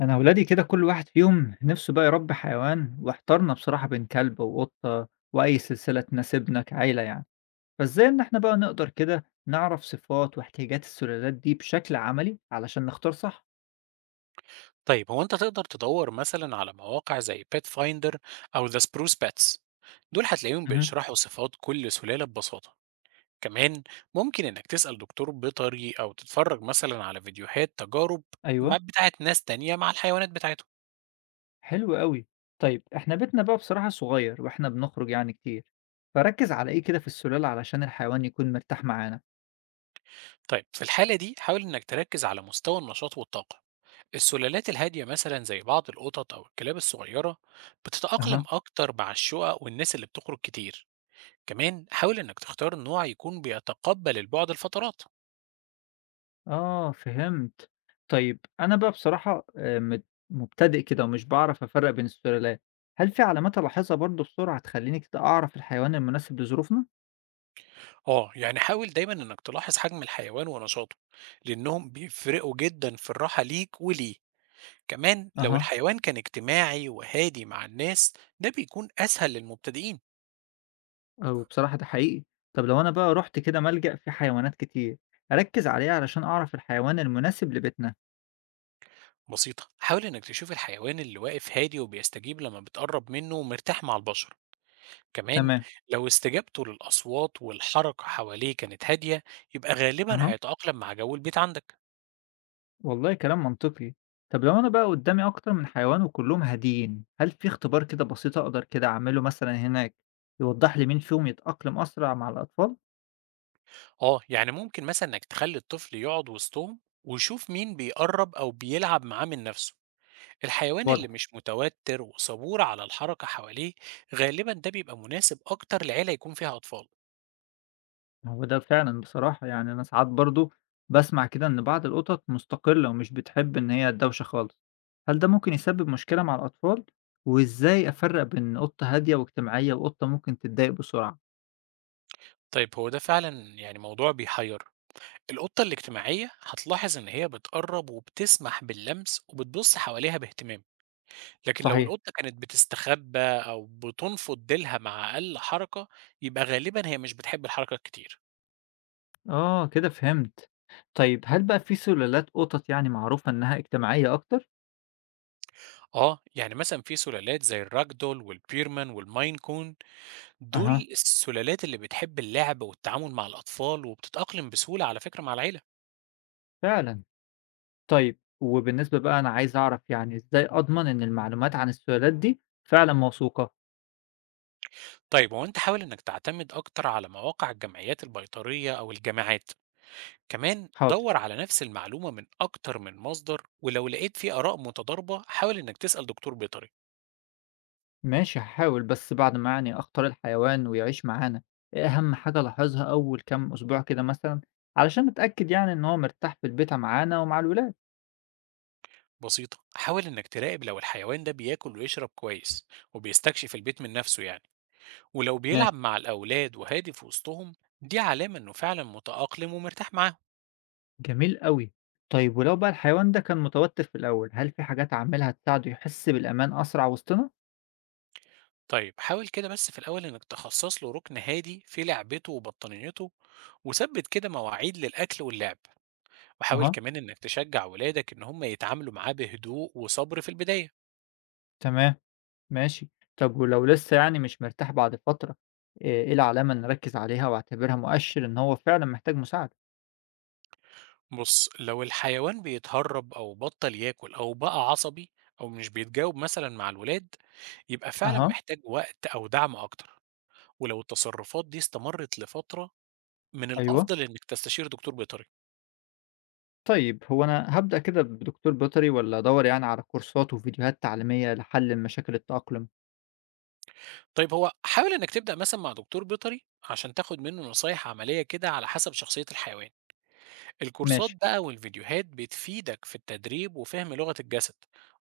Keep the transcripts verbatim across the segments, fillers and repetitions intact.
أنا أولادي كده كل واحد فيهم نفسه بقى يربي حيوان واحتارنا بصراحة بين كلب وقطة وأي سلسلة تناسبنا كعيلة يعني، فإزاي إن إحنا بقى نقدر كده نعرف صفات واحتياجات السلالات دي بشكل عملي علشان نختار صح؟ طيب هو انت تقدر تدور مثلا على مواقع زي بيت فايندر او ذا سبروس باتس، دول هتلاقيهم مهم. بيشرحوا صفات كل سلالة ببساطة. كمان ممكن انك تسأل دكتور بيطري او تتفرج مثلا على فيديوهات تجارب ما أيوه. بتاعت ناس تانية مع الحيوانات بتاعتهم. حلو قوي. طيب إحنا بيتنا بقى بصراحة صغير وإحنا بنخرج يعني كتير، فركز على إيه كده في السلالة علشان الحيوان يكون مرتاح معانا؟ طيب في الحالة دي حاول انك تركز على مستوى النشاط والطاقة. السلالات الهادية مثلا زي بعض القطط او الكلاب الصغيرة بتتأقلم أها. اكتر مع الشقق والناس اللي بتخرج كتير. كمان حاول انك تختار نوع يكون بيتقبل البعد الفترات. آه فهمت. طيب أنا بقى بصراحة آآ مت مبتدئ كده ومش باعرف أفرّق بين السلالات، هل في علامات ألاحظها برضه بسرعة تخلّيني كده أعرف الحيوان المناسب لظروفنا؟ آه، يعني حاول دايمًا إنك تلاحظ حجم الحيوان ونشاطه، لأنهم بيفرقوا جدًا في الراحة ليك وليه، كمان لو أها. الحيوان كان اجتماعي وهادي مع الناس ده بيكون أسهل للمبتدئين. آه بصراحة ده حقيقي. طب لو أنا بقى رُحت كده ملجأ فيه حيوانات كتير، أركّز على إيه علشان أعرف الحيوان المناسب لبيتنا؟ بسيطة، حاول إنك تشوف الحيوان اللي واقف هادي وبيستجيب لما بتقرب منه ومرتاح مع البشر، كمان تمام. لو استجابته للأصوات والحركة حواليه كانت هادية يبقى غالبًا أها. هيتأقلم مع جو البيت عندك. والله كلام منطقي. طب لو أنا بقى قدّامي أكتر من حيوان وكلّهم هاديين، هل في اختبار كده بسيط أقدر كده أعمله مثلًا هناك، يوضّح لي مين فيهم يتأقلم أسرع مع الأطفال؟ آه، يعني ممكن مثلًا إنك تخلي الطفل يقعد وسطهم ويشوف مين بيقرب أو بيلعب معاه من نفسه. الحيوان اللي واضح. مش متوتر وصبور على الحركة حواليه غالبا ده بيبقى مناسب أكتر لعيلة يكون فيها أطفال. هو ده فعلًا بصراحة، يعني أنا ساعات برضه باسمع كده إن بعض القطط مستقلة ومش بتحب إن هي الدوشة خالص، هل ده ممكن يسبب مشكلة مع الأطفال؟ وإزاي أفرّق بين قطة هادية واجتماعية وقطة ممكن تتضايق بسرعة؟ طيب هو ده فعلا يعني موضوع بيحير. القطة الاجتماعية هتلاحظ إن هي بتقرب وبتسمح باللمس وبتبص حواليها باهتمام، لكن لو صحيح. القطة كانت بتستخبى أو بتنفض ديلها مع أقل حركة يبقى غالبا هي مش بتحب الحركة كتير. آه كده فهمت، طيب هل بقى في سلالات قطط يعني معروفة إنها اجتماعية أكتر؟ آه، يعني مثلا في سلالات زي الراجدول والبيرمان والماين كون، دول أها السلالات اللي بتحب اللعب والتعامل مع الأطفال وبتتأقلم بسهولة على فكرة مع العيلة. فعلًا، طيب وبالنسبة بقى أنا عايز أعرف يعني إزاي أضمن إن المعلومات عن السلالات دي فعلًا موثوقة؟ طيب هو أنت حاول إنك تعتمد أكتر على مواقع الجمعيات البيطرية أو الجامعات. كمان حاضر. دور على نفس المعلومة من أكتر من مصدر، ولو لقيت في آراء متضاربة حاول إنك تسأل دكتور بيطري. ماشي هاحاول، بس بعد ما يعني أختار الحيوان ويعيش معانا، إيه أهم حاجة ألاحظها أول كام أسبوع كده مثلًا، علشان أتأكد يعني إن هو مرتاح في البيئة معانا ومع الولاد؟ بسيطة، حاول إنك تراقب لو الحيوان ده بياكل ويشرب كويس وبيستكشف البيت من نفسه يعني، ولو بيلعب ماشي. مع الأولاد وهادي في وسطهم، دي علامة إنه فعلا متأقلم ومرتاح معاهم. جميل أوي، طيب ولو بقى الحيوان ده كان متوتر في الأول، هل في حاجات أعملها تساعده يحس بالأمان أسرع وسطنا؟ طيب حاول كده بس في الأول إنك تخصص له ركن هادي في لعبته وبطانيته، وثبت كده مواعيد للأكل واللعب، وحاول أها. كمان إنك تشجع ولادك إن هم يتعاملوا معاه بهدوء وصبر في البداية. تمام. ماشي، طب ولو لسه يعني مش مرتاح بعد فترة، إيه إيه العلامة اللي نركز عليها وأعتبرها مؤشر إن هو فعلا محتاج مساعدة؟ بص، لو الحيوان بيتهرب أو بطل ياكل أو بقى عصبي أو مش بيتجاوب مثلا مع الولاد، يبقى فعلا أها. محتاج وقت أو دعم أكتر، ولو التصرفات دي استمرت لفترة من أيوه. الأفضل إنك تستشير دكتور بيطري. طيب، هو أنا هابدأ كده بدكتور بيطري والّا أدوّر يعني على كورسات وفيديوهات تعليمية لحل مشاكل التأقلم؟ طيب هو حاول انك تبدأ مثلا مع دكتور بيطري عشان تاخد منه نصايح عملية كده على حسب شخصية الحيوان. الكورسات ماشي. بقى والفيديوهات بتفيدك في التدريب وفهم لغة الجسد،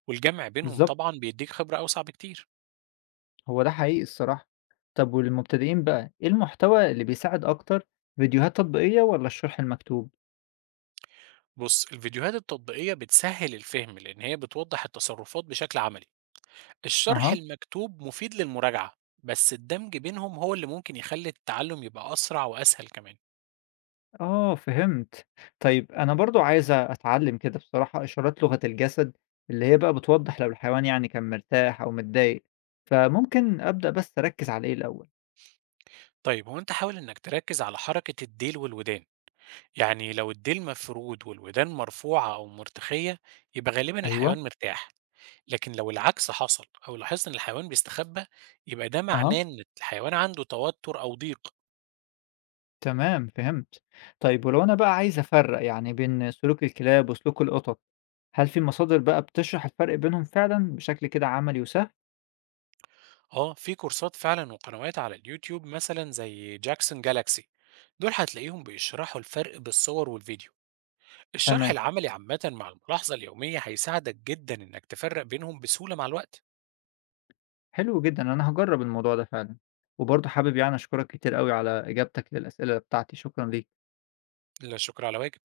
والجمع بينهم بالضبط، طبعا بيديك خبرة أوسع بكتير. هو ده حقيقي الصراحة. طب وللمبتدئين بقى، إيه المحتوى اللي بيساعد أكتر، فيديوهات تطبيقية والّا الشرح المكتوب؟ بص، الفيديوهات التطبيقية بتسهل الفهم لأن هي بتوضح التصرفات بشكل عملي. الشرح أها. المكتوب مفيد للمراجعة، بس الدمج بينهم هو اللي ممكن يخلي التعلم يبقى أسرع وأسهل كمان. آه فهمت. طيب أنا برضه عايز أتعلم كده بصراحة إشارات لغة الجسد، اللي هي بقى بتوضّح لو الحيوان يعني كان مرتاح أو متضايق، فممكن أبدأ بس أركّز على إيه الأول؟ طيب هو أنت حاول إنك تركز على حركة الديل والودان. يعني لو الديل مفرود والودان مرفوعة أو مرتخية يبقى غالبا أيوه. الحيوان مرتاح، لكن لو العكس حصل أو لاحظت إن الحيوان بيستخبى يبقى ده أها. معناه إن الحيوان عنده توتر أو ضيق. تمام، فهمت. طيب ولو أنا بقى عايز أفرّق يعني بين سلوك الكلاب وسلوك القطط، هل في مصادر بقى بتشرح الفرق بينهم فعلًا بشكل كده عملي وسهل؟ اه، في كورسات فعلا وقنوات على اليوتيوب مثلا زي جاكسون جالاكسي، دول هتلاقيهم بيشرحوا الفرق بالصور والفيديو. الشرح تمام، العملي عامة مع الملاحظة اليومية هيساعدك جدا إنك تفرق بينهم بسهولة مع الوقت. حلو جدًا، أنا هاجرّب الموضوع ده فعلًا. وبرضه حابب يعني أشكرك كتير أوي على إجابتك للأسئلة بتاعتي، شكرًا ليك. لا شكر على واجب.